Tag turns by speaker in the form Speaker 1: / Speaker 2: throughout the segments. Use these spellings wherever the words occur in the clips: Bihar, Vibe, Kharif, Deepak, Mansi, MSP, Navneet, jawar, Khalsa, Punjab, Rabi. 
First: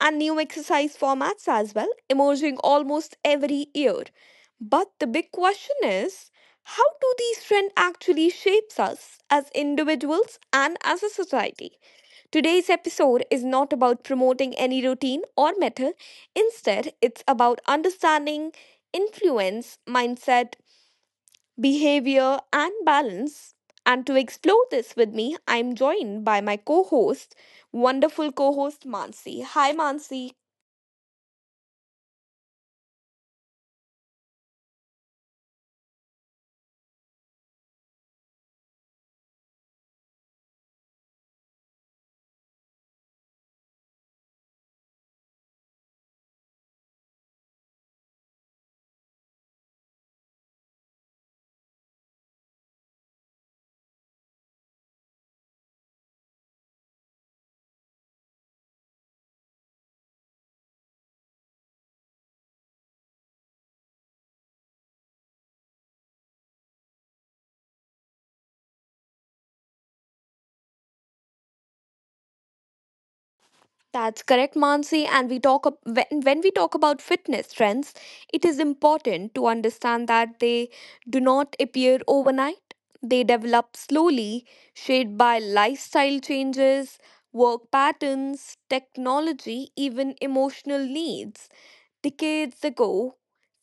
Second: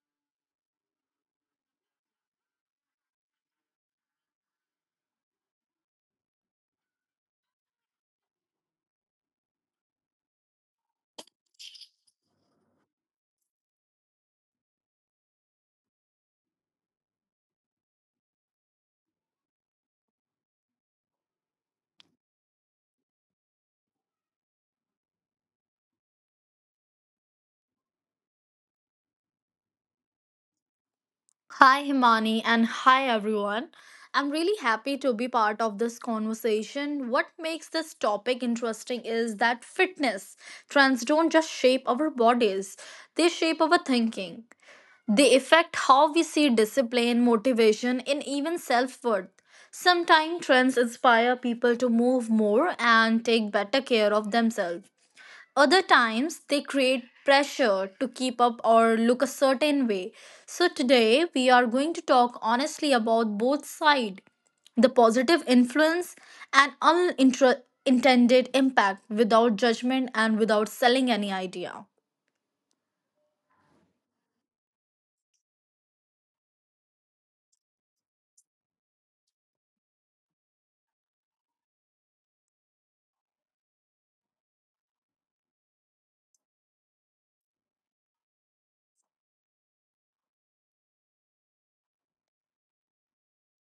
Speaker 1: and new exercise formats as well, emerging almost every year. But the big question is, how do these trends actually shapes us as individuals and as a society? Today's episode is not about promoting any routine or method. Instead, it's about understanding influence, mindset, behavior, and balance. And to explore this with me, I'm joined by my co host, wonderful co host Mansi. Hi, Mansi.
Speaker 2: Hi, Himani, and hi, everyone. I'm really happy to be part of this conversation. What makes this topic interesting is that fitness trends don't just shape our bodies, they shape our thinking. They affect how we see discipline, motivation, and even self worth. Sometimes trends inspire people to move more and take better care of themselves. Other times, they create pressure to keep up or look a certain way. So, today we are going to talk honestly about both sides the positive influence and unintended impact without judgment and without selling any idea.
Speaker 1: That's correct, Mansi. And when we talk about fitness trends, it is important to understand that they do not appear overnight. They develop slowly, shaped by lifestyle changes, work patterns, technology, even emotional needs. Decades ago,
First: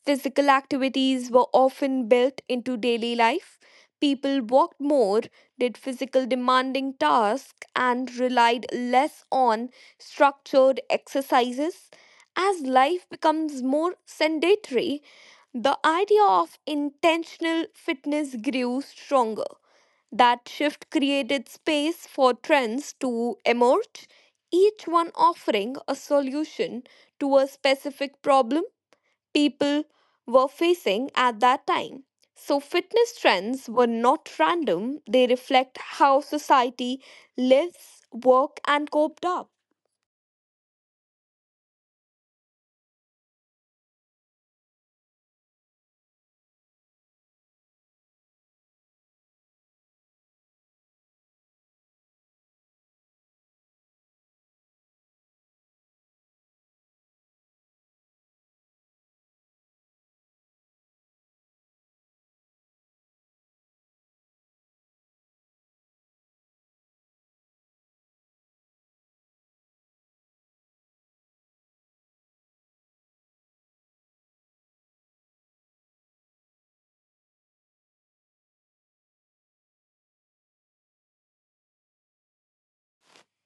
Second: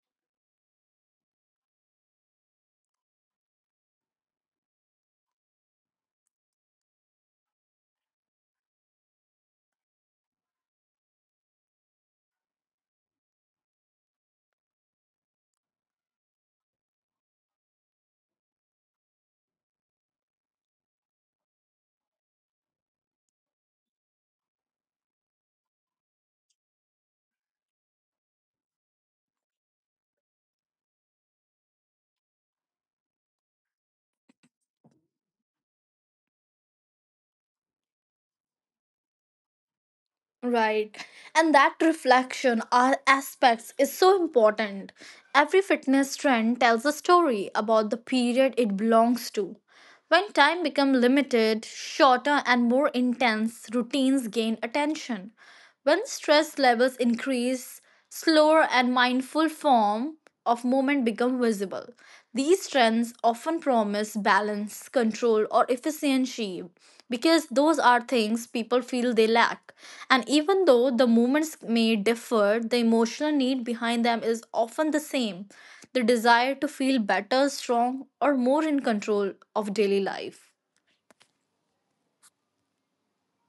Speaker 1: physical activities were often built into daily life. People walked more, did physical demanding tasks, and relied less on structured exercises. As life becomes more sedentary, the idea of intentional fitness grew stronger. That shift created space for trends to emerge, each one offering a solution to a specific problem people were facing at that time. So, fitness trends were not random, they reflect how society lives, work, and coped up.
Speaker 2: Right. And that reflection or aspects is so important. Every fitness trend tells a story about the period it belongs to. When time becomes limited, shorter and more intense routines gain attention. When stress levels increase, slower and mindful form of movement become visible. These trends often promise balance, control, or efficiency because those are things people feel they lack. And even though the movements may differ, the emotional need behind them is often the same the desire to feel better, strong, or more in control of daily life.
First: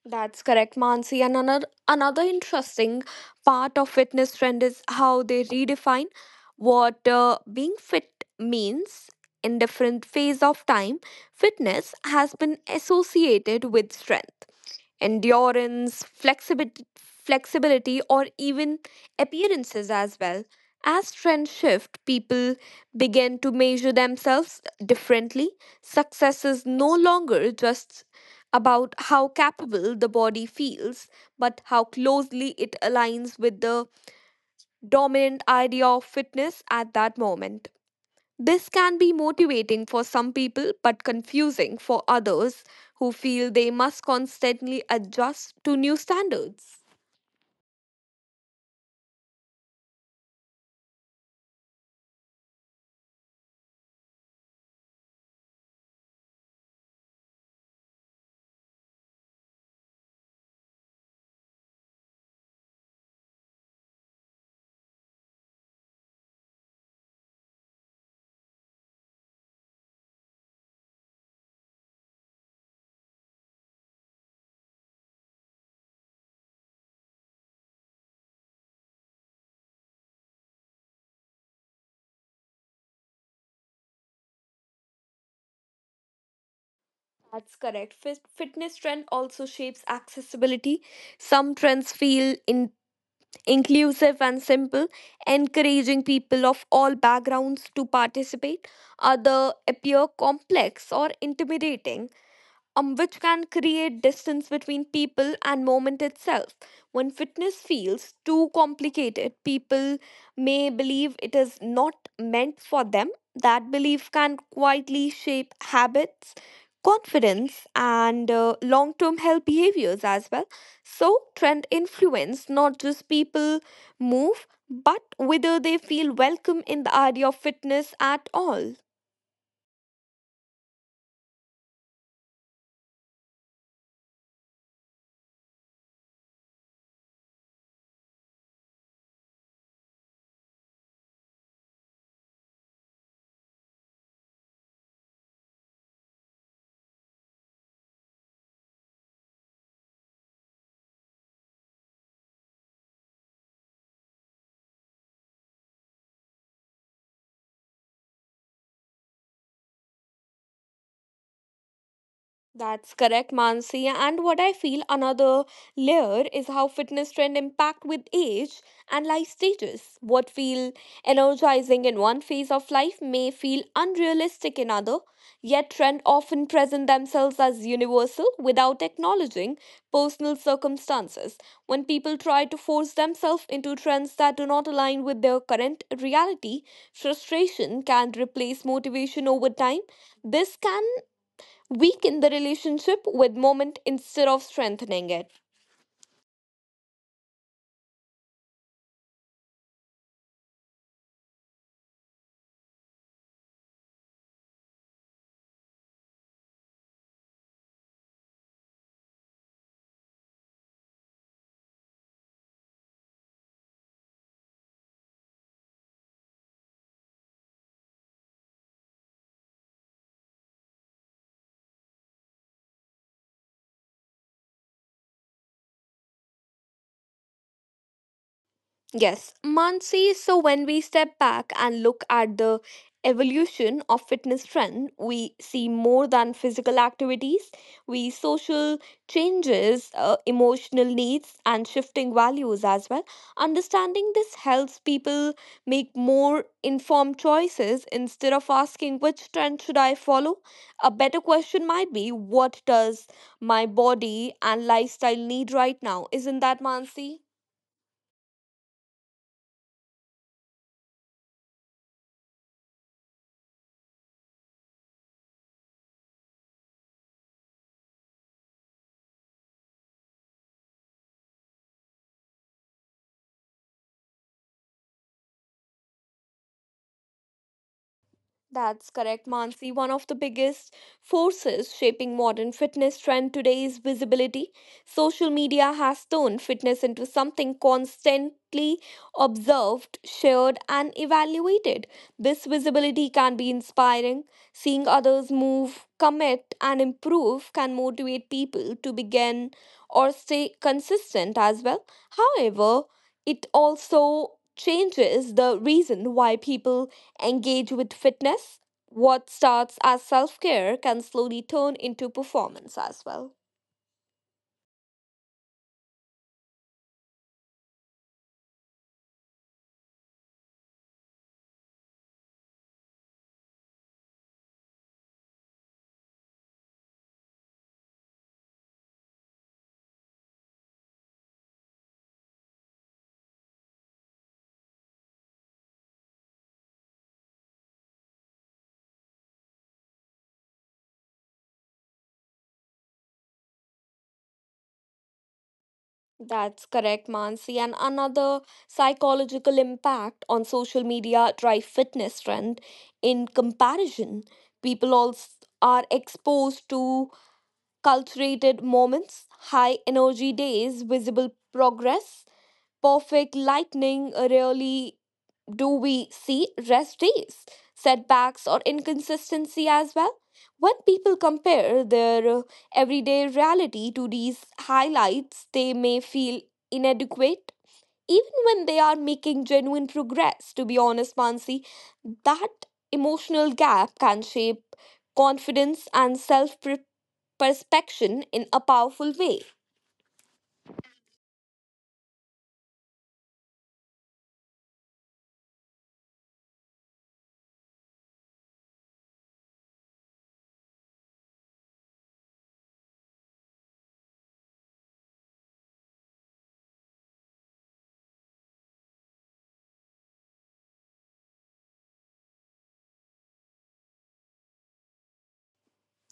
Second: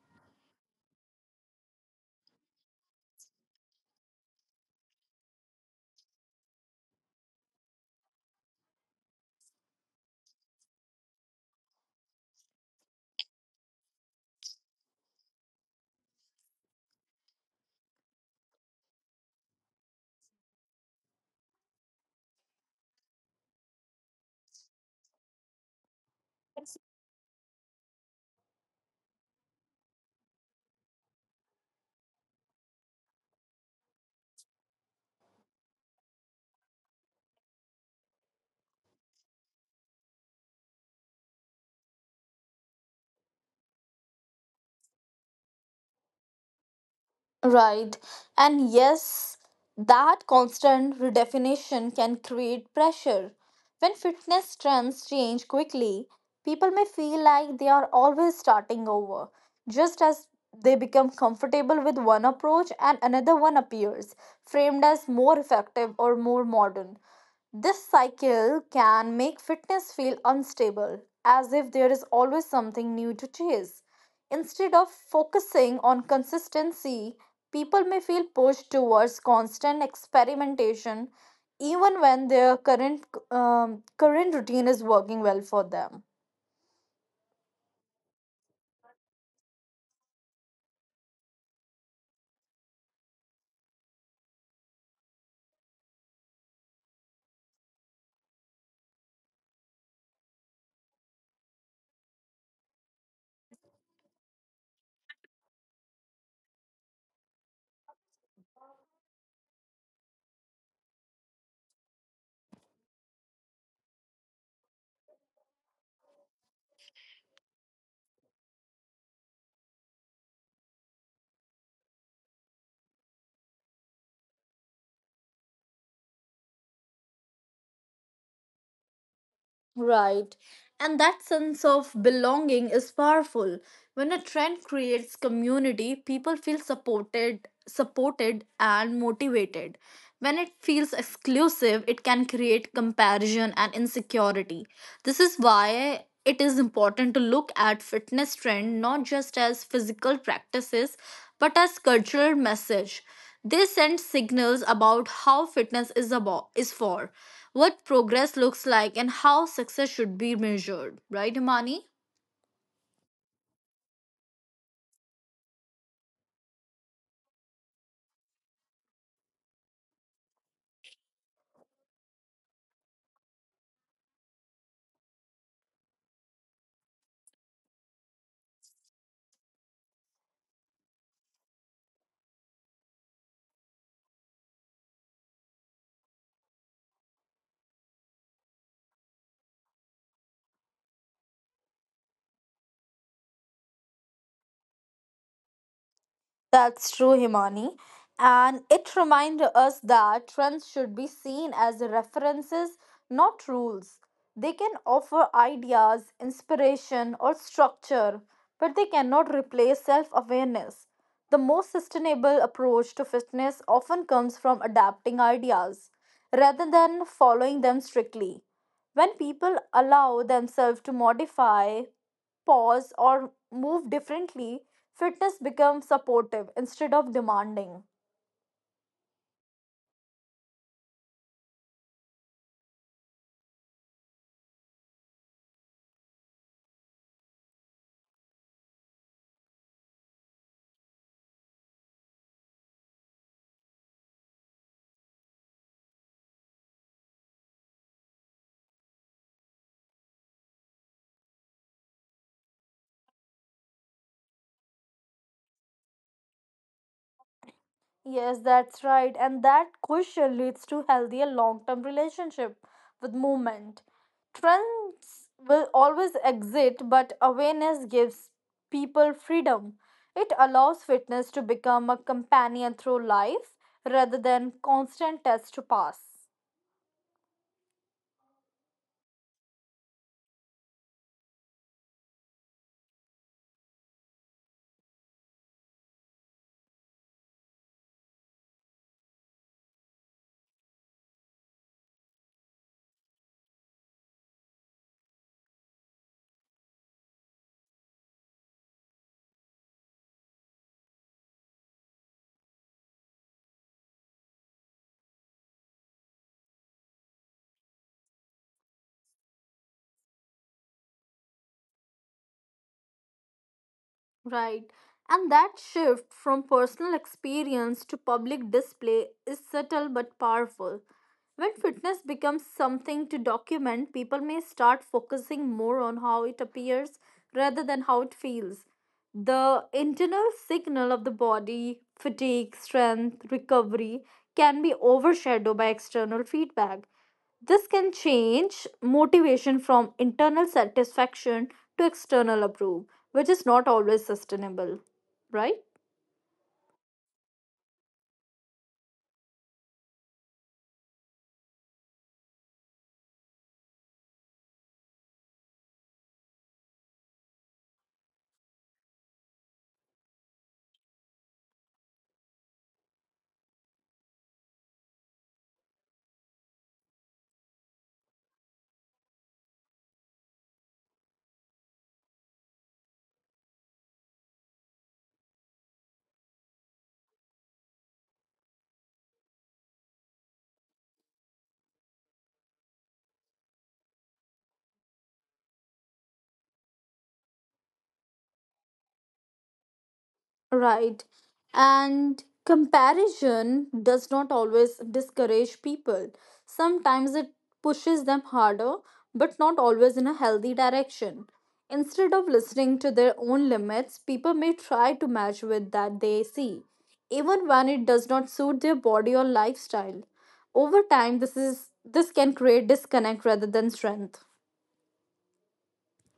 Speaker 1: That's correct, Mansi. And another interesting part of fitness trend is how they redefine what being fit means in different phase of time. Fitness has been associated with strength, endurance, flexibility or even appearances as well. As trends shift, people begin to measure themselves differently. Success is no longer just about how capable the body feels, but how closely it aligns with the dominant idea of fitness at that moment. This can be motivating for some people but confusing for others who feel they must constantly adjust to new standards.
Speaker 2: Right. And yes, that constant redefinition can create pressure. When fitness trends change quickly, people may feel like they are always starting over. Just as they become comfortable with one approach and another one appears, framed as more effective or more modern. This cycle can make fitness feel unstable, as if there is always something new to chase. Instead of focusing on consistency, people may feel pushed towards constant experimentation even when their current routine is working well for them.
Speaker 1: That's correct. Fitness trend also shapes accessibility. Some trends feel inclusive and simple, encouraging people of all backgrounds to participate. Other appear complex or intimidating, which can create distance between people and moment itself. When fitness feels too complicated, people may believe it is not meant for them. That belief can quietly shape habits, confidence, and long term health behaviors as well. So, trend influence not just people move, but whether they feel welcome in the idea of fitness at all.
Speaker 2: Right. And that sense of belonging is powerful. When a trend creates community, people feel supported and motivated. When it feels exclusive, it can create comparison and insecurity. This is why it is important to look at fitness trend not just as physical practices but as cultural message. They send signals about how fitness is about is for, what progress looks like and how success should be measured, right Imani?
Speaker 1: That's correct, Mansi. And what I feel another layer is how fitness trend impact with age and life stages. What feel energizing in one phase of life may feel unrealistic in other, yet trend often present themselves as universal without acknowledging personal circumstances. When people try to force themselves into trends that do not align with their current reality, frustration can replace motivation over time. This can weaken the relationship with moment instead of strengthening it.
Speaker 2: That's true, Himani. And it reminds us that trends should be seen as references, not rules. They can offer ideas, inspiration, or structure, but they cannot replace self awareness. The most sustainable approach to fitness often comes from adapting ideas rather than following them strictly. When people allow themselves to modify pause or move differently, fitness becomes supportive instead of demanding.
Speaker 1: Yes, Mansi. So when we step back and look at the evolution of fitness trend, we see more than physical activities. We social changes, emotional needs, and shifting values as well. Understanding this helps people make more informed choices instead of asking which trend should I follow. A better question might be, what does my body and lifestyle need right now? Isn't that, Mansi?
Speaker 2: Yes, that's right. And that question leads to healthier long term relationship with movement. Trends will always exist, but awareness gives people freedom. It allows fitness to become a companion through life rather than constant test to pass.
Speaker 1: That's correct, Mansi. One of the biggest forces shaping modern fitness trend today is visibility. Social media has turned fitness into something constantly observed, shared, and evaluated. This visibility can be inspiring. Seeing others move, commit, and improve can motivate people to begin or stay consistent as well. However, it also changes the reason why people engage with fitness. What starts as self care can slowly turn into performance as well.
Speaker 2: Right. And that shift from personal experience to public display is subtle but powerful. When fitness becomes something to document, people may start focusing more on how it appears rather than how it feels. The internal signal of the body, fatigue, strength, recovery, can be overshadowed by external feedback. This can change motivation from internal satisfaction to external approval, which is not always sustainable, right?
Speaker 1: That's correct, Mansi. And another psychological impact on social media drive fitness trend in comparison. People also are exposed to cultivated moments, high energy days, visible progress, perfect lightning. Really, do we see rest days, setbacks, or inconsistency as well? When people compare their everyday reality to these highlights, they may feel inadequate. Even when they are making genuine progress, to be honest, Mansi, that emotional gap can shape confidence and self perception in a powerful way.
Speaker 2: Right. And comparison does not always discourage people. Sometimes it pushes them harder, but not always in a healthy direction. Instead of listening to their own limits, people may try to match with that they see, even when it does not suit their body or lifestyle. Over time, this can create disconnect rather than strength.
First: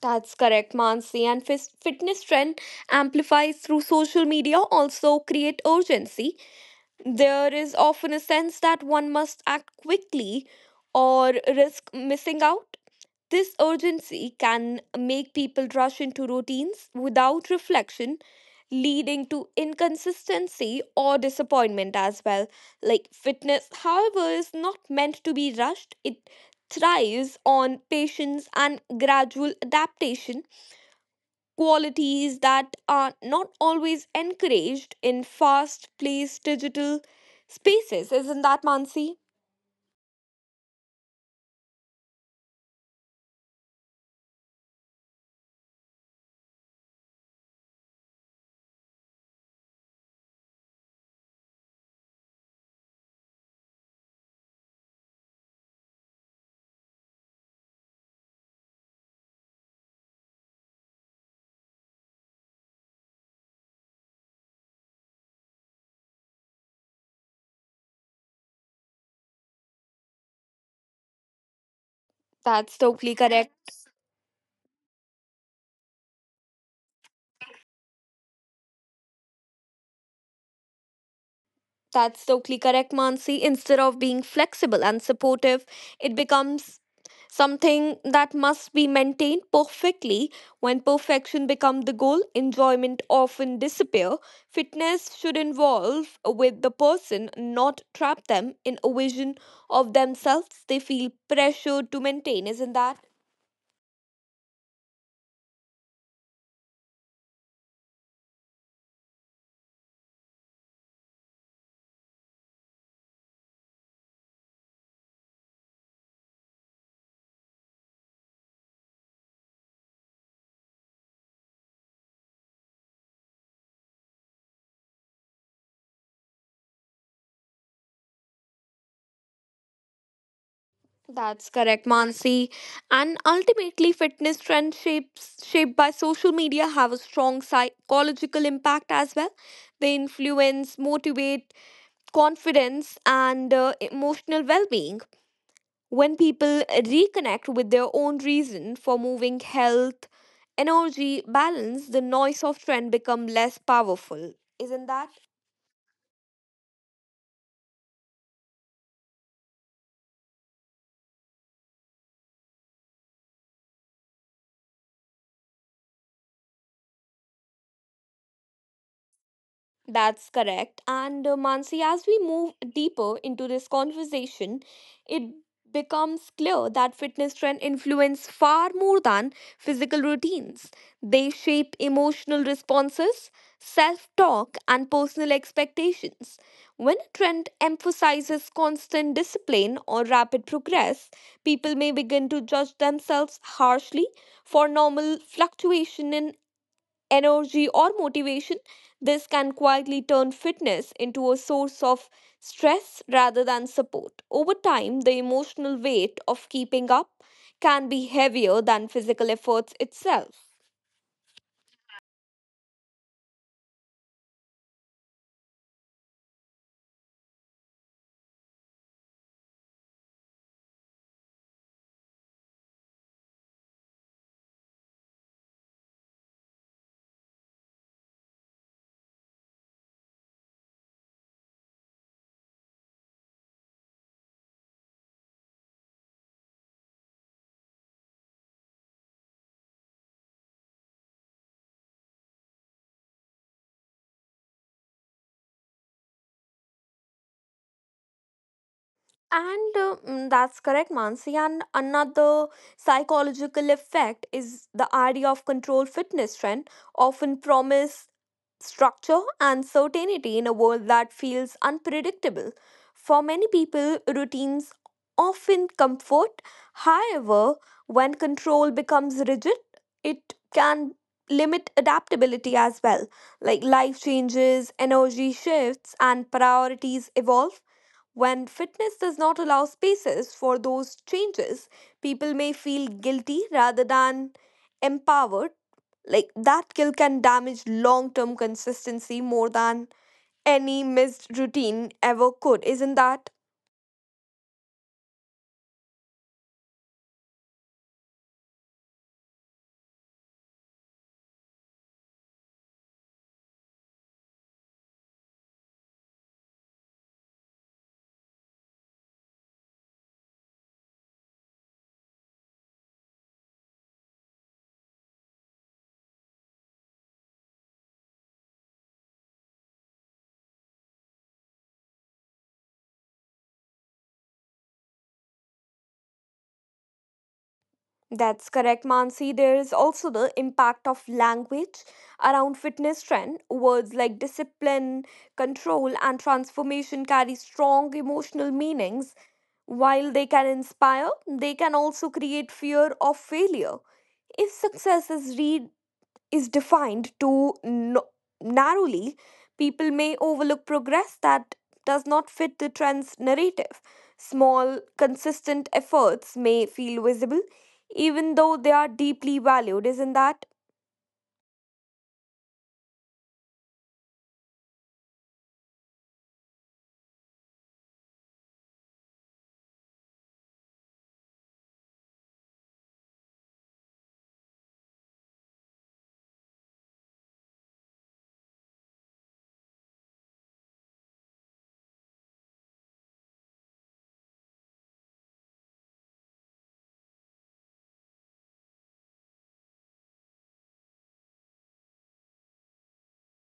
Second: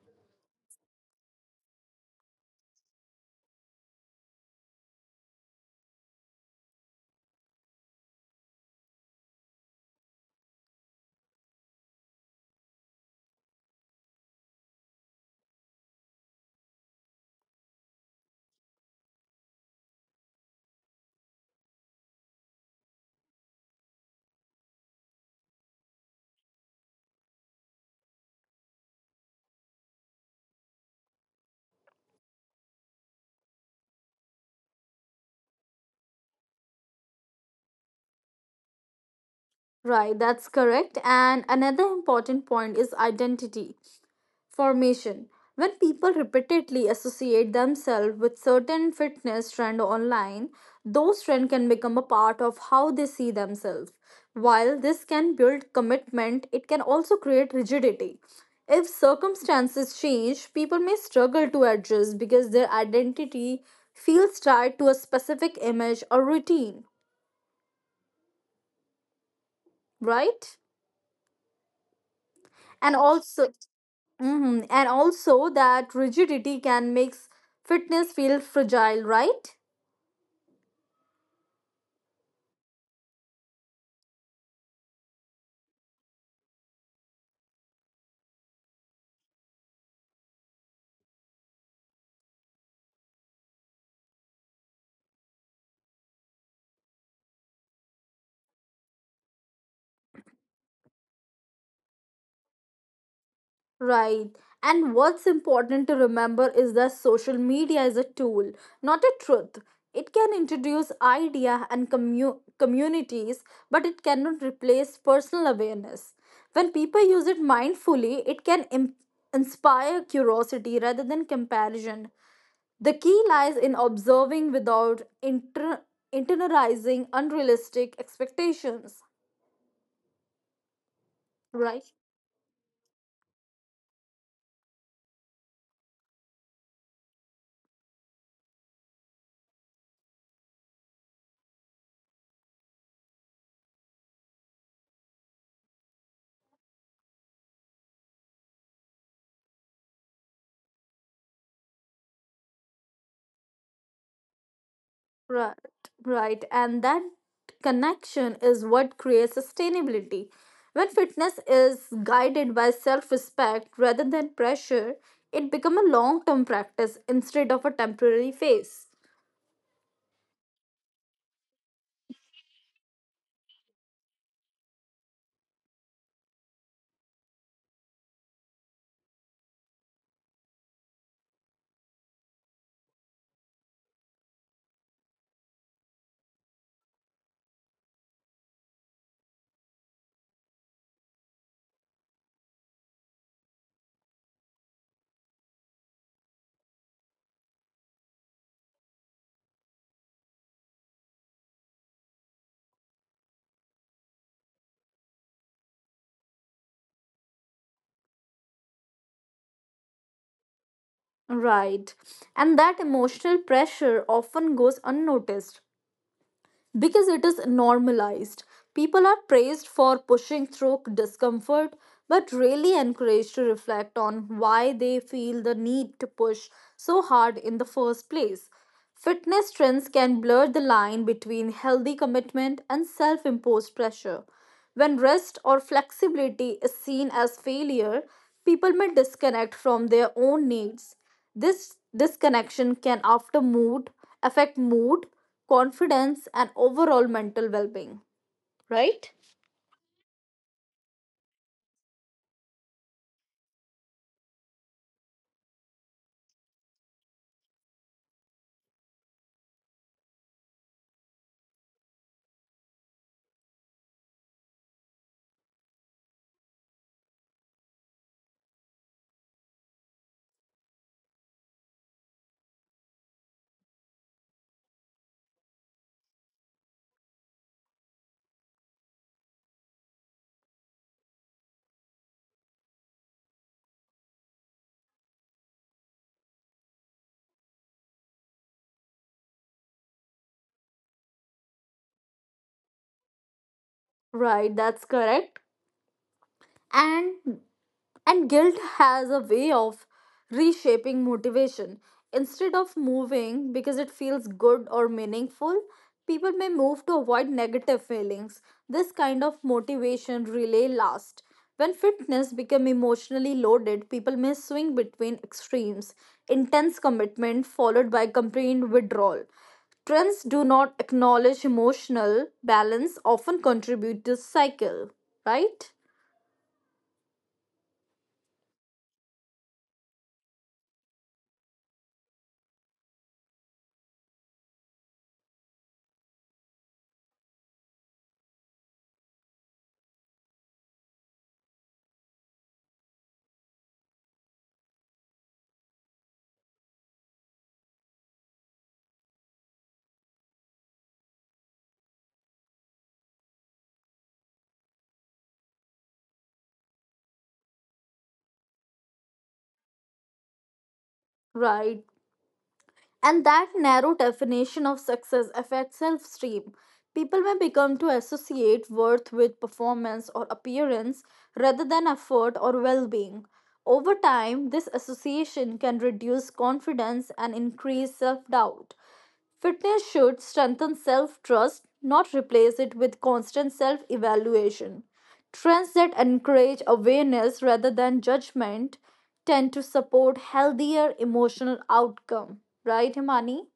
Speaker 1: That's correct, Mansi. And fitness trend amplifies through social media also create urgency. There is often a sense that one must act quickly or risk missing out. This urgency can make people rush into routines without reflection, leading to inconsistency or disappointment as well. Like fitness, however, is not meant to be rushed, it thrives on patience and gradual adaptation qualities that are not always encouraged in fast paced digital spaces. Isn't that, Mansi?
Speaker 2: Right, that's correct. And another important point is identity. Formation. When people repeatedly associate themselves with certain fitness trend online, those trends can become a part of how they see themselves. While this can build commitment, it can also create rigidity. If circumstances change, people may struggle to adjust because their identity feels tied to a specific image or routine, right?
Speaker 1: That's
Speaker 2: And
Speaker 1: totally
Speaker 2: also,
Speaker 1: correct.
Speaker 2: that rigidity can make fitness feel fragile, right?
Speaker 1: That's totally correct, Mansi. Instead of being flexible and supportive, it becomes something that must be maintained perfectly. When perfection becomes the goal, enjoyment often disappear. Fitness should involve with the person, not trap them in a vision of themselves they feel pressured to maintain. Isn't that?
Speaker 2: Right. And what's important to remember is that social media is a tool, not a truth. It can introduce idea and communities, but it cannot replace personal awareness. When people use it mindfully, it can inspire curiosity rather than comparison. The key lies in observing without internalizing unrealistic expectations.
Speaker 1: That's
Speaker 2: Right,
Speaker 1: correct, Mansi. And ultimately, shaped by social media have a strong psychological impact as well. They influence, motivate, confidence, and emotional well being. When people reconnect with their own reason for moving, health, energy, balance, the noise of trend become less powerful. Isn't that?
Speaker 2: right, right. And that connection is what creates sustainability. When fitness is guided by self respect rather than pressure, it becomes a long term practice instead of a temporary phase.
Speaker 1: That's correct. And Mansi, as we move deeper into this conversation, it becomes clear that fitness trends influence far more than physical routines. They shape emotional responses, self talk, and personal expectations. When a trend emphasizes constant discipline or rapid progress, people may begin to judge themselves harshly for normal fluctuation in energy, or motivation, this can quietly turn fitness into a source of stress rather than support. Over time, the emotional weight of keeping up can be heavier than physical efforts itself.
Speaker 2: Right. And that emotional pressure often goes unnoticed, because it is normalized. People are praised for pushing through discomfort, but really encouraged to reflect on why they feel the need to push so hard in the first place. Fitness trends can blur the line between healthy commitment and self imposed pressure. When rest or flexibility is seen as failure, people may disconnect from their own needs. This disconnection can after mood affect mood, confidence and overall mental well-being, right?
Speaker 1: And that's correct, Mansi. And another psychological effect is the idea of control fitness trend, often promise structure and certainty in a world that feels unpredictable. For many people, routines often comfort. However, when control becomes rigid, it can limit adaptability as well. Like life changes, energy shifts, and priorities evolve. When fitness does not allow spaces for those changes, people may feel guilty rather than empowered. Like that guilt can damage long term consistency more than any missed routine ever could, isn't that?
Speaker 2: Right, that's correct. and and guilt has a way of reshaping motivation, instead of moving because it feels good or meaningful, people may move to avoid negative feelings. This kind of motivation relay lasts. When fitness becomes emotionally loaded, people may swing between extremes, intense commitment followed by complete withdrawal. Trends do not acknowledge emotional balance often contribute to cycle, right
Speaker 1: That's correct, Mansi. There is also the impact of language around fitness trend. Words like discipline, control, and transformation carry strong emotional meanings. While they can inspire, they can also create fear of failure. If success is read is defined too narrowly, people may overlook progress that does not fit the trend's narrative. Small, consistent efforts may feel visible, even though they are deeply valued. Isn't that?
Speaker 2: right. And that narrow definition of success affects self esteem. People may become to associate worth with performance or appearance rather than effort or well being. Over time, this association can reduce confidence and increase self doubt. Fitness should strengthen self trust, not replace it with constant self evaluation. Trends that encourage awareness rather than judgment tend to support healthier emotional outcome. Right, Himani?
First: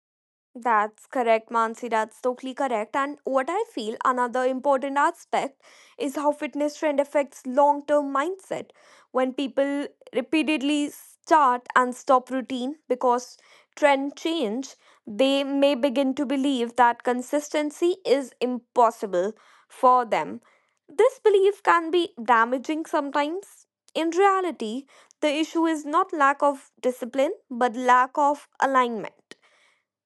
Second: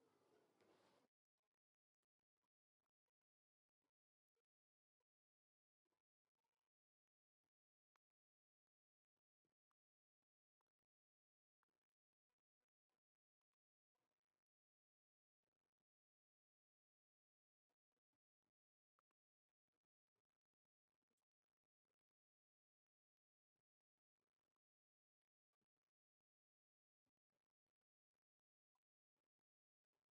Speaker 1: That's correct, Mansi. That's totally correct. And what I feel another important aspect is how fitness trend affects long term mindset. When people repeatedly start and stop routine because trend change, they may begin to believe that consistency is impossible for them. This belief can be damaging sometimes. In reality, the issue is not lack of discipline but lack of alignment.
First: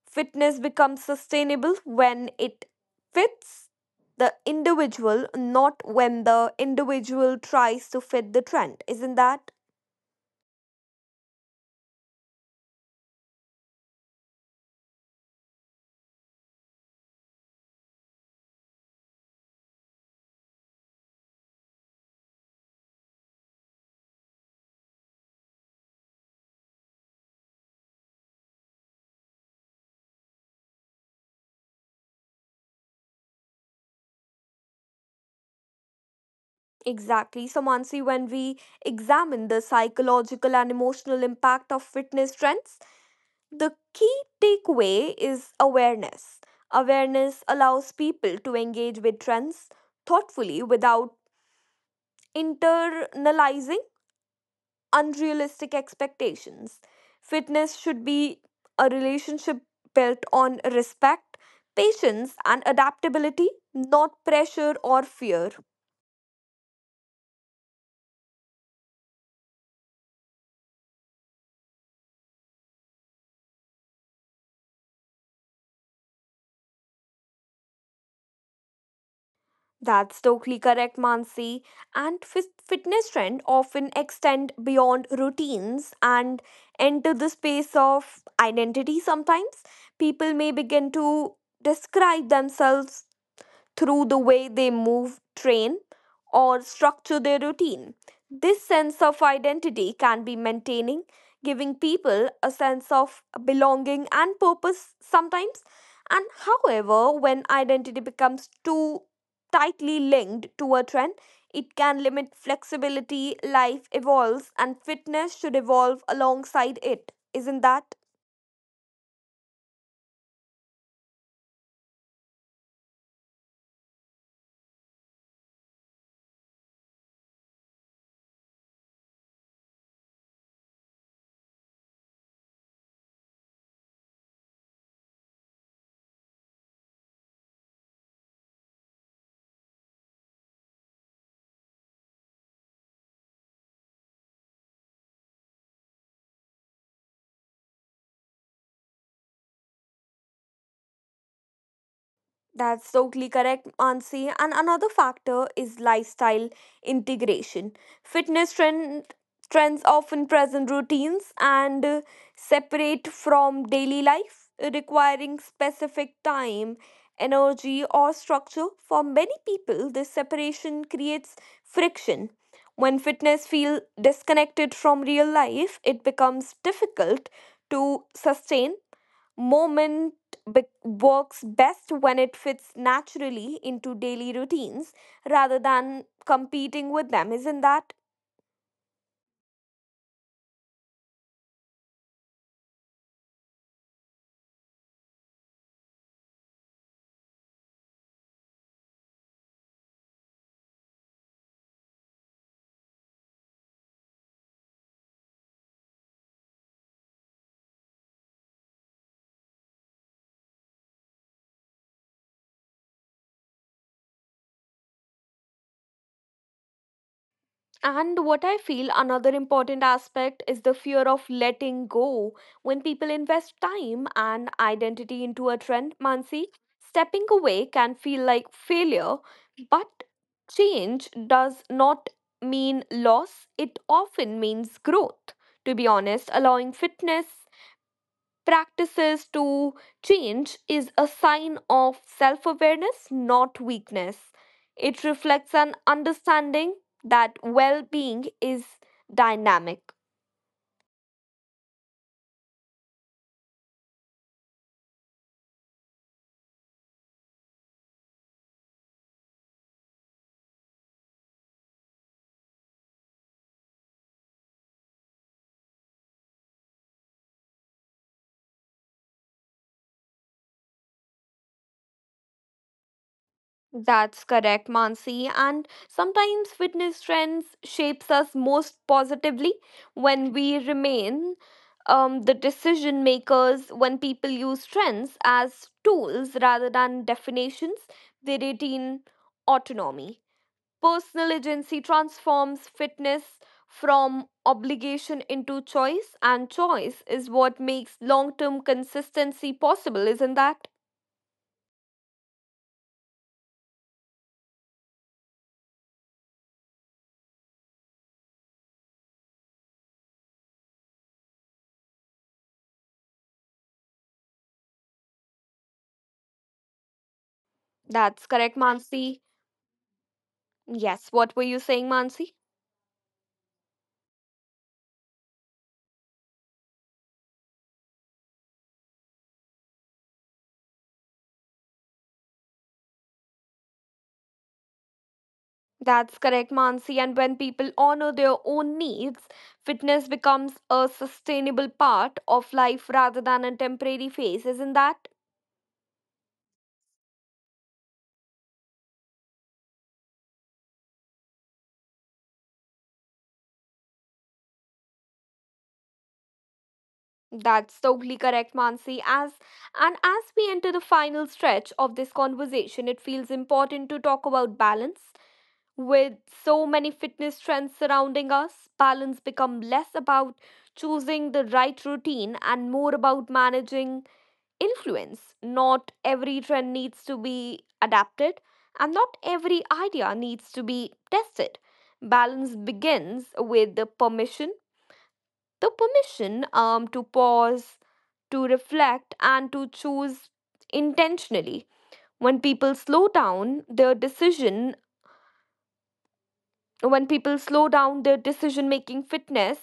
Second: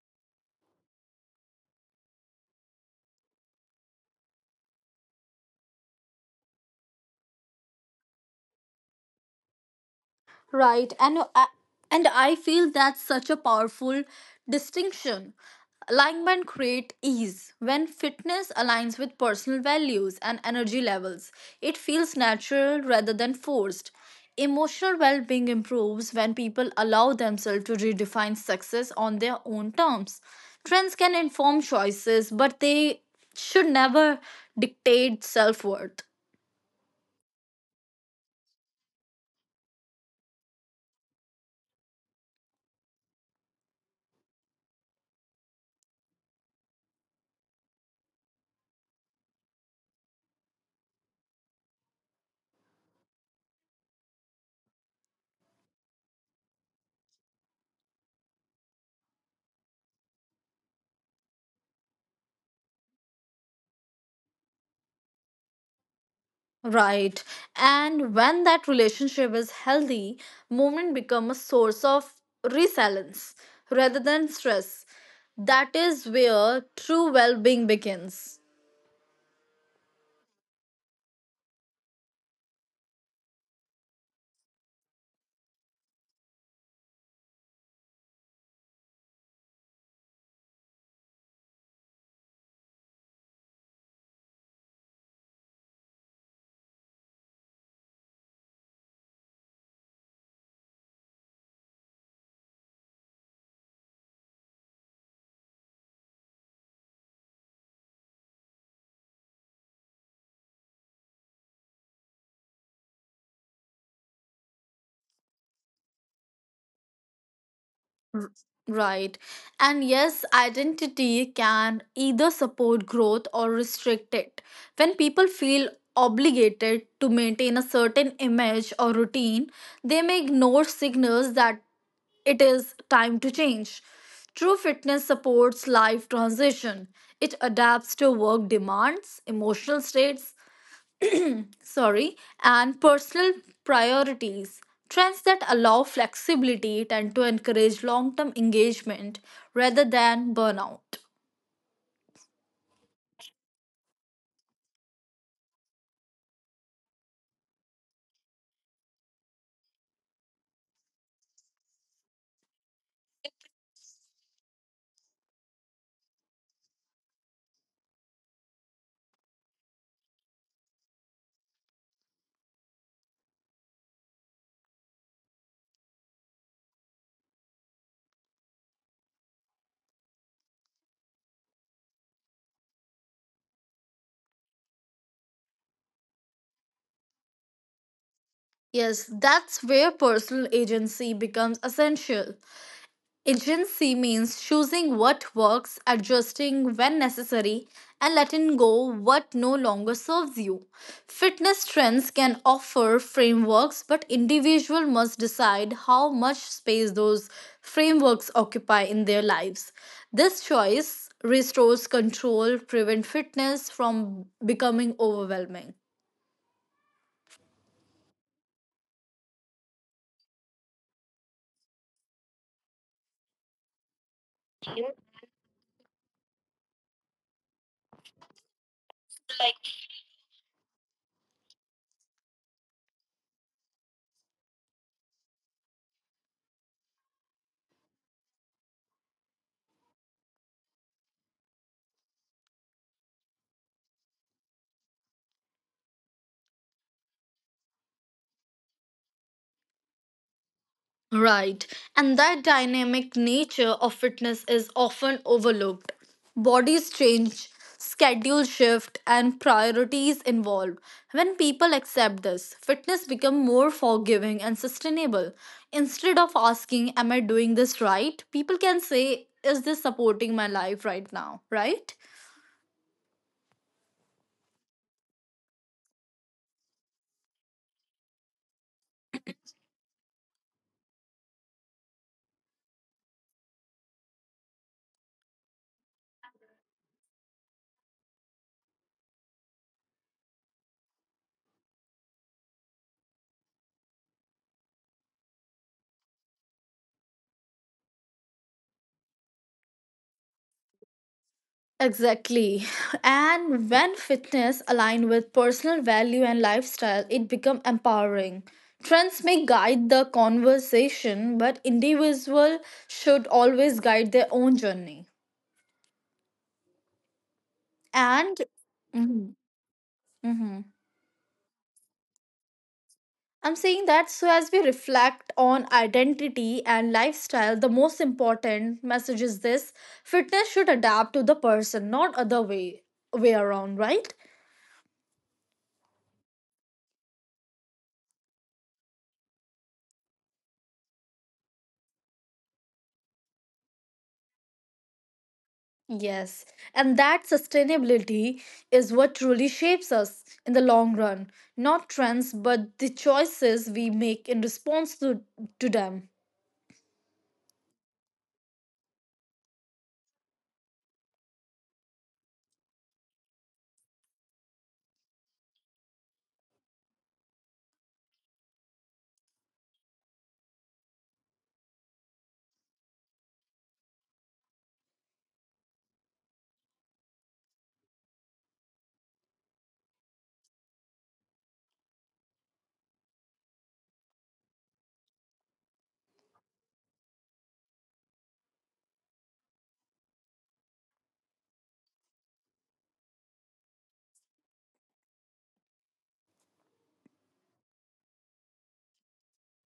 Speaker 1: Fitness becomes sustainable when it fits the individual, not when the individual tries to fit the trend. Isn't that?
Speaker 2: Right. And I feel that's such a powerful distinction. Alignment create ease. When fitness aligns with personal values and energy levels, it feels natural rather than forced. Emotional well-being improves when people allow themselves to redefine success on their own terms. Trends can inform choices, but they should never dictate self-worth.
Speaker 1: Exactly. So, Mansi, when we examine the psychological and emotional impact of fitness trends, the key takeaway is awareness. Awareness allows people to engage with trends thoughtfully without internalizing unrealistic expectations. Fitness should be a relationship built on respect, patience, and adaptability, not pressure or fear.
Speaker 2: Right. And when that relationship is healthy, movement become a source of resilience rather than stress. That is where true well-being begins.
Speaker 1: That's totally correct, Mansi. And fitness trend often extend beyond routines and enter the space of identity sometimes. People may begin to describe themselves through the way they move, train, or structure their routine. This sense of identity can be maintaining, giving people a sense of belonging and purpose sometimes. And however, when identity becomes too tightly linked to a trend, it can limit flexibility, life evolves, and fitness should evolve alongside it. Isn't that?
Speaker 2: Right. And yes, identity can either support growth or restrict it. When people feel obligated to maintain a certain image or routine, they may ignore signals that it is time to change. True fitness supports life transition. It adapts to work demands, emotional states, sorry, and personal priorities. Trends that allow flexibility tend to encourage long term engagement rather than burnout.
Speaker 1: That's totally correct, Ansi. And another factor is lifestyle integration. Fitness trend, trends often present routines and separate from daily life, requiring specific time, energy, or structure. For many people, this separation creates friction. When fitness feels disconnected from real life, it becomes difficult to sustain. Moment works best when it fits naturally into daily routines rather than competing with them, isn't that?
Speaker 2: Yes, that's where personal agency becomes essential. Agency means choosing what works, adjusting when necessary, and letting go what no longer serves you. Fitness trends can offer frameworks, but individual must decide how much space those frameworks occupy in their lives. This choice restores control, prevent fitness from becoming overwhelming.
Speaker 1: And what I feel another important aspect is the fear of letting go. When people invest time and identity into a trend, Mansi, stepping away can feel like failure, but change does not mean loss, it often means growth. To be honest, allowing fitness practices to change is a sign of self awareness, not weakness. It reflects an understanding that well being is dynamic.
Speaker 2: Right, and that dynamic nature of fitness is often overlooked. Bodies change, schedules shift, and priorities evolve. When people accept this, fitness becomes more forgiving and sustainable. Instead of asking, "Am I doing this right?" people can say, "Is this supporting my life right now?" Right?
Speaker 1: That's correct, Mansi. And sometimes fitness trends shapes us most positively when we remain the decision makers, when people use trends as tools rather than definitions, they retain autonomy. Personal agency transforms fitness from obligation into choice, and choice is what makes long term consistency possible, isn't that?
Speaker 2: Exactly. And when fitness align with personal value and lifestyle, it become empowering. Trends may guide the conversation, but individual should always guide their own journey.
Speaker 1: That's
Speaker 2: And
Speaker 1: correct, Mansi.
Speaker 2: Mhm, mhm.
Speaker 1: Yes, what were you saying, Mansi?
Speaker 2: I'm saying that so as we reflect on identity and lifestyle, the most important message is this fitness should adapt to the person, not other way around, right?
Speaker 1: That's correct, Mansi. And when people honor their own needs, fitness becomes a sustainable part of life rather than a temporary phase, isn't that?
Speaker 2: Yes, and that sustainability is what truly shapes us in the long run, not trends, but the choices we make in response to them.
Speaker 1: That's totally correct, Mansi. As and as we enter the final stretch of this conversation, it feels important to talk about balance. With so many fitness trends surrounding us, balance become less about choosing the right routine and more about managing influence. Not every trend needs to be adapted, and not every idea needs to be tested. Balance begins with the permission to pause, to reflect, and to choose intentionally. When people slow down their decision, when people slow down their decision making, fitness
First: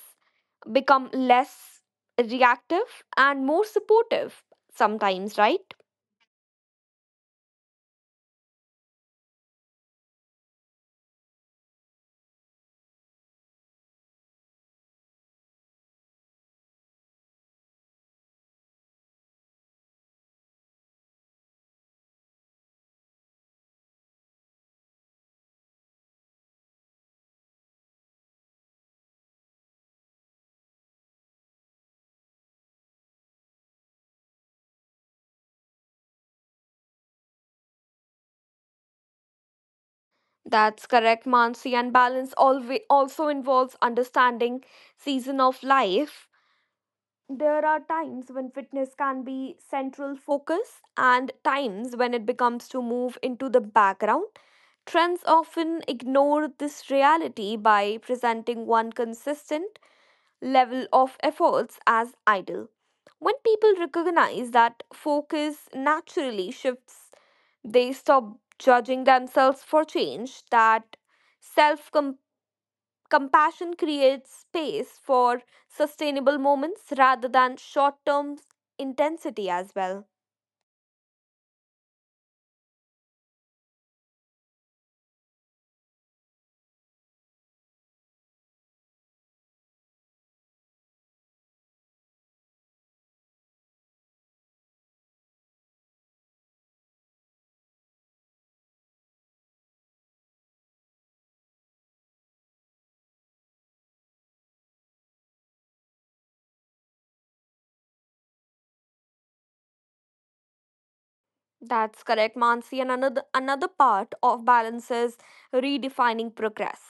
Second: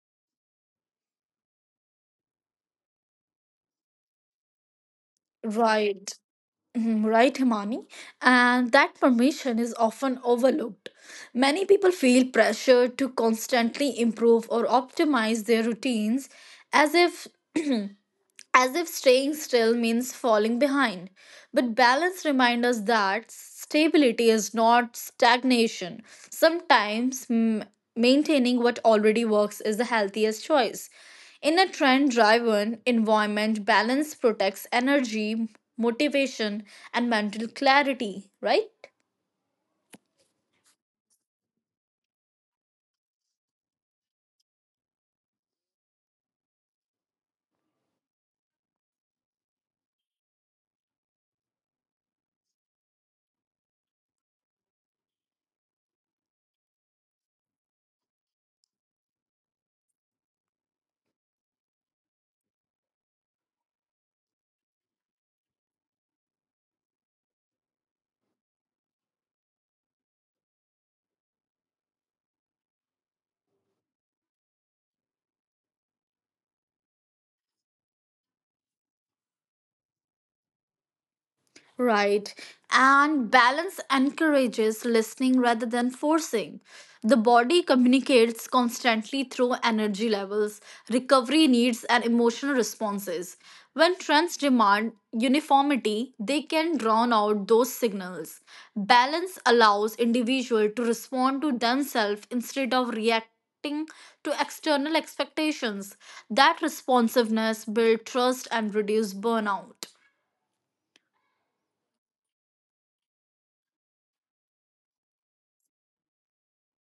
Speaker 1: become less reactive and more supportive sometimes, right?
Speaker 2: Right. Mhm, right, Himani. And that permission is often overlooked. Many people feel pressure to constantly improve or optimize their routines as if as if staying still means falling behind. But balance reminds us that stability is not stagnation. Sometimes maintaining what already works is the healthiest choice. In a trend driven environment, balance protects energy, motivation, and mental clarity, right?
Speaker 1: That's correct, Mansi. And balance always also involves understanding season of life. There are times when fitness can be central focus and times when it becomes to move into the background. Trends often ignore this reality by presenting one consistent level of efforts as idle. When people recognize that focus naturally shifts, they stop judging themselves for change. That self compassion creates space for sustainable moments rather than short term intensity as well.
Speaker 2: Right. And balance encourages listening rather than forcing. The body communicates constantly through energy levels, recovery needs, and emotional responses. When trends demand uniformity, they can drown out those signals. Balance allows individual to respond to themselves instead of reacting to external expectations. That responsiveness builds trust and reduces burnout.
Speaker 1: That's correct, Mansi. And another part of balance is redefining progress.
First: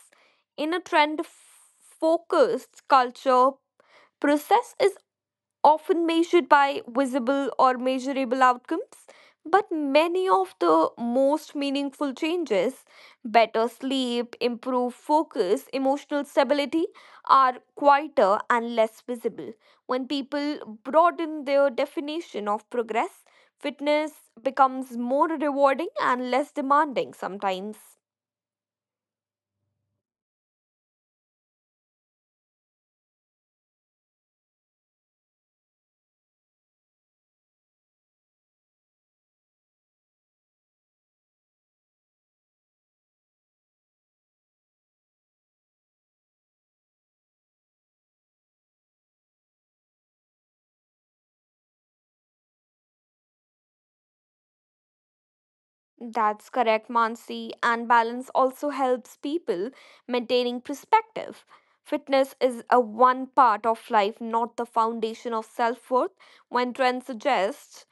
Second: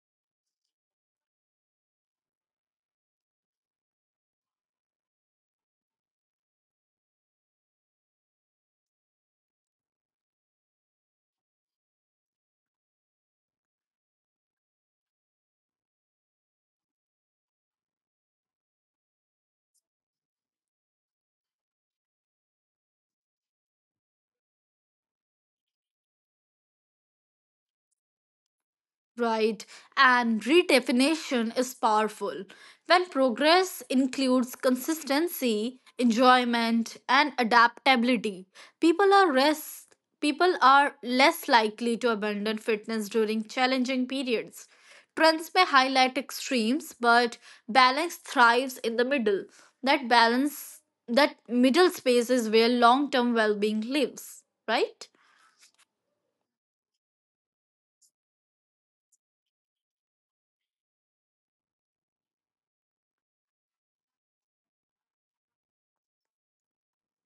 Speaker 1: In a focused culture, process is often measured by visible or measurable outcomes. But many of the most meaningful changes, better sleep, improved focus, emotional stability, are quieter and less visible. When people broaden their definition of progress, fitness becomes more rewarding and less demanding sometimes.
Speaker 2: Right, and redefinition is powerful. When progress includes consistency, enjoyment, and adaptability, people are less people are less likely to abandon fitness during challenging periods. Trends may highlight extremes, but balance thrives in the middle. That balance that middle space is where long-term well-being lives, right?
Speaker 1: That's correct, Mansi. And balance also helps people maintaining perspective. Fitness is a one part of life, not the foundation of self worth, when trends suggest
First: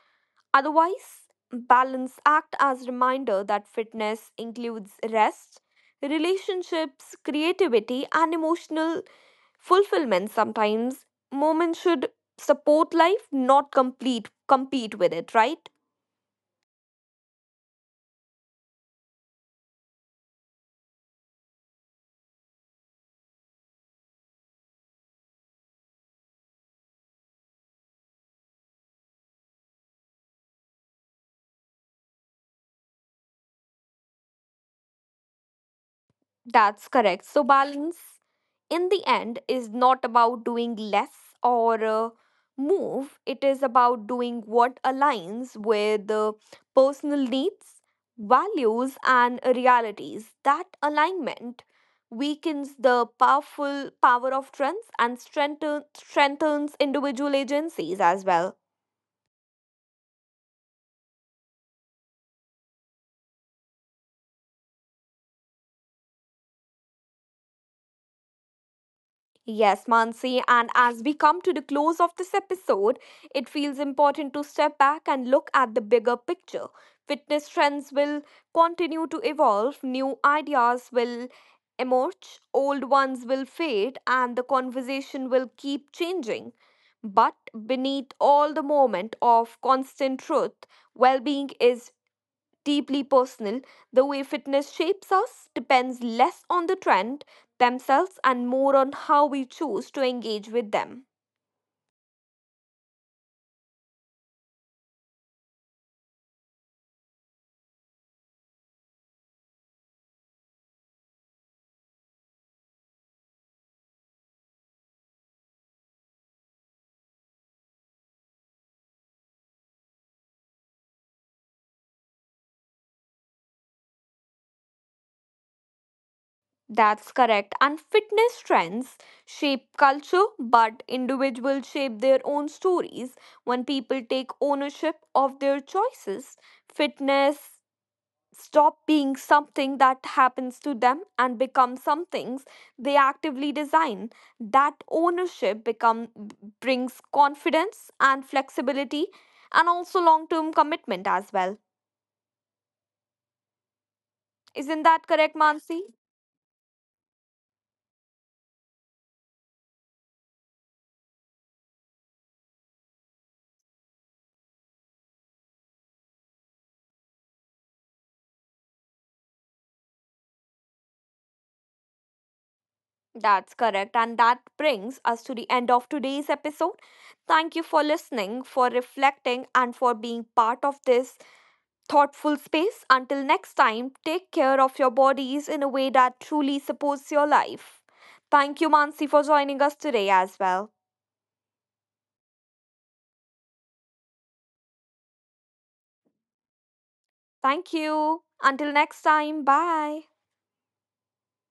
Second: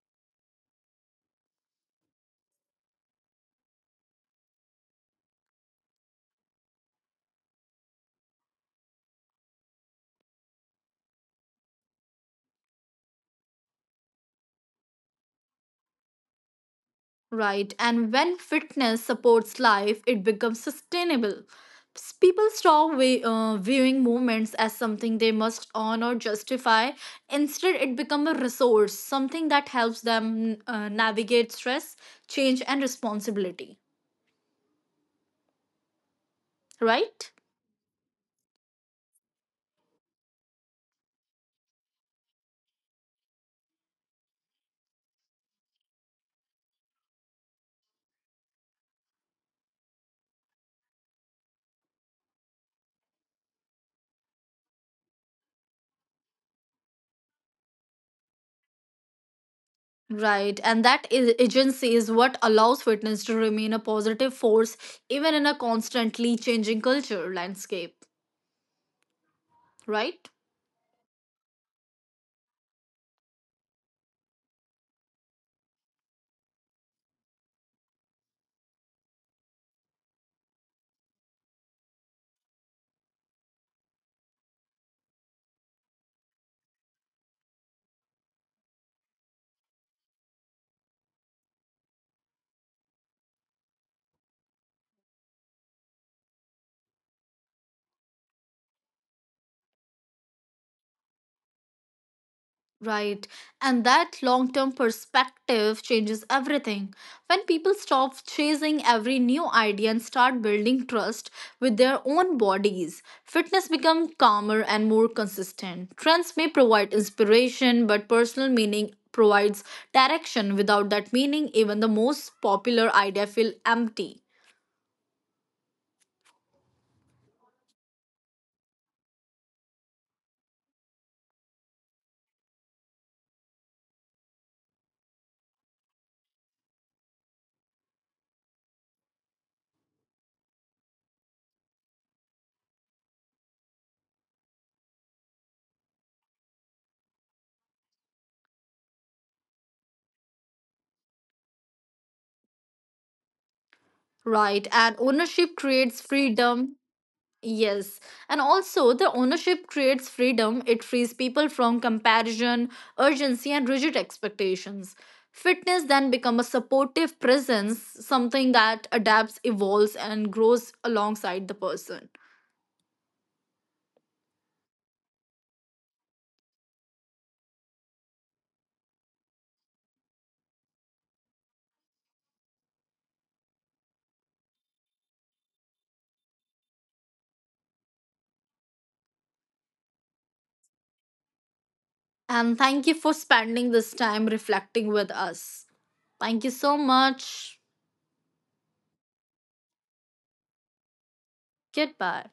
Speaker 1: otherwise. Balance act as reminder that fitness includes rest, relationships, creativity, and emotional fulfillment. Sometimes moments should support life, not complete compete with it, right?
Speaker 2: Right, and when fitness supports life, it becomes sustainable. People stop viewing movements as something they must earn or justify. Instead, it becomes a resource, something that helps them navigate stress, change, and responsibility.
Speaker 1: That's correct. So, balance
Speaker 2: Right?
Speaker 1: in the end is not about doing less or move, it is about doing what aligns with the personal needs, values, and realities. That alignment weakens the powerful power of trends and strengthens individual agencies as well.
Speaker 2: Right, and that agency is what allows fitness to remain a positive force even in a constantly changing culture landscape.
Speaker 1: Yes, Mansi,
Speaker 2: Right?
Speaker 1: and as we come to the close of this episode, it feels important to step back and look at the bigger picture. Fitness trends will continue to evolve, new ideas will emerge, old ones will fade, and the conversation will keep changing. But beneath all the moment of constant truth, well being is deeply personal. The way fitness shapes us depends less on the trend themselves and more on how we choose to engage with them.
Speaker 2: Right. And that long term perspective changes everything. When people stop chasing every new idea and start building trust with their own bodies, fitness becomes calmer and more consistent. Trends may provide inspiration, but personal meaning provides direction. Without that meaning, even the most popular idea feel empty.
Speaker 1: That's correct. And fitness trends shape culture, but individuals shape their own stories. When people take ownership of their choices, fitness stop being something that happens to them and become some things they actively design. That ownership become brings confidence and flexibility and also long term commitment as well,
Speaker 2: Right. And
Speaker 1: isn't that
Speaker 2: ownership
Speaker 1: correct,
Speaker 2: creates
Speaker 1: Mansi?
Speaker 2: freedom. Yes, and also the ownership creates freedom. It frees people from comparison, urgency, and rigid expectations. Fitness then become a supportive presence, something that adapts, evolves, and grows alongside the person.
Speaker 1: That's correct, and that brings us to the end of today's episode. Thank you for listening, for reflecting, and for being part of this thoughtful space. Until next time, take care of your bodies in a way that truly supports your life. Thank you, Mansi, for joining us today as well.
Speaker 2: And thank you for spending this time reflecting with us. Thank you so much.
Speaker 1: Thank you. Until next time, bye.
Speaker 2: Goodbye.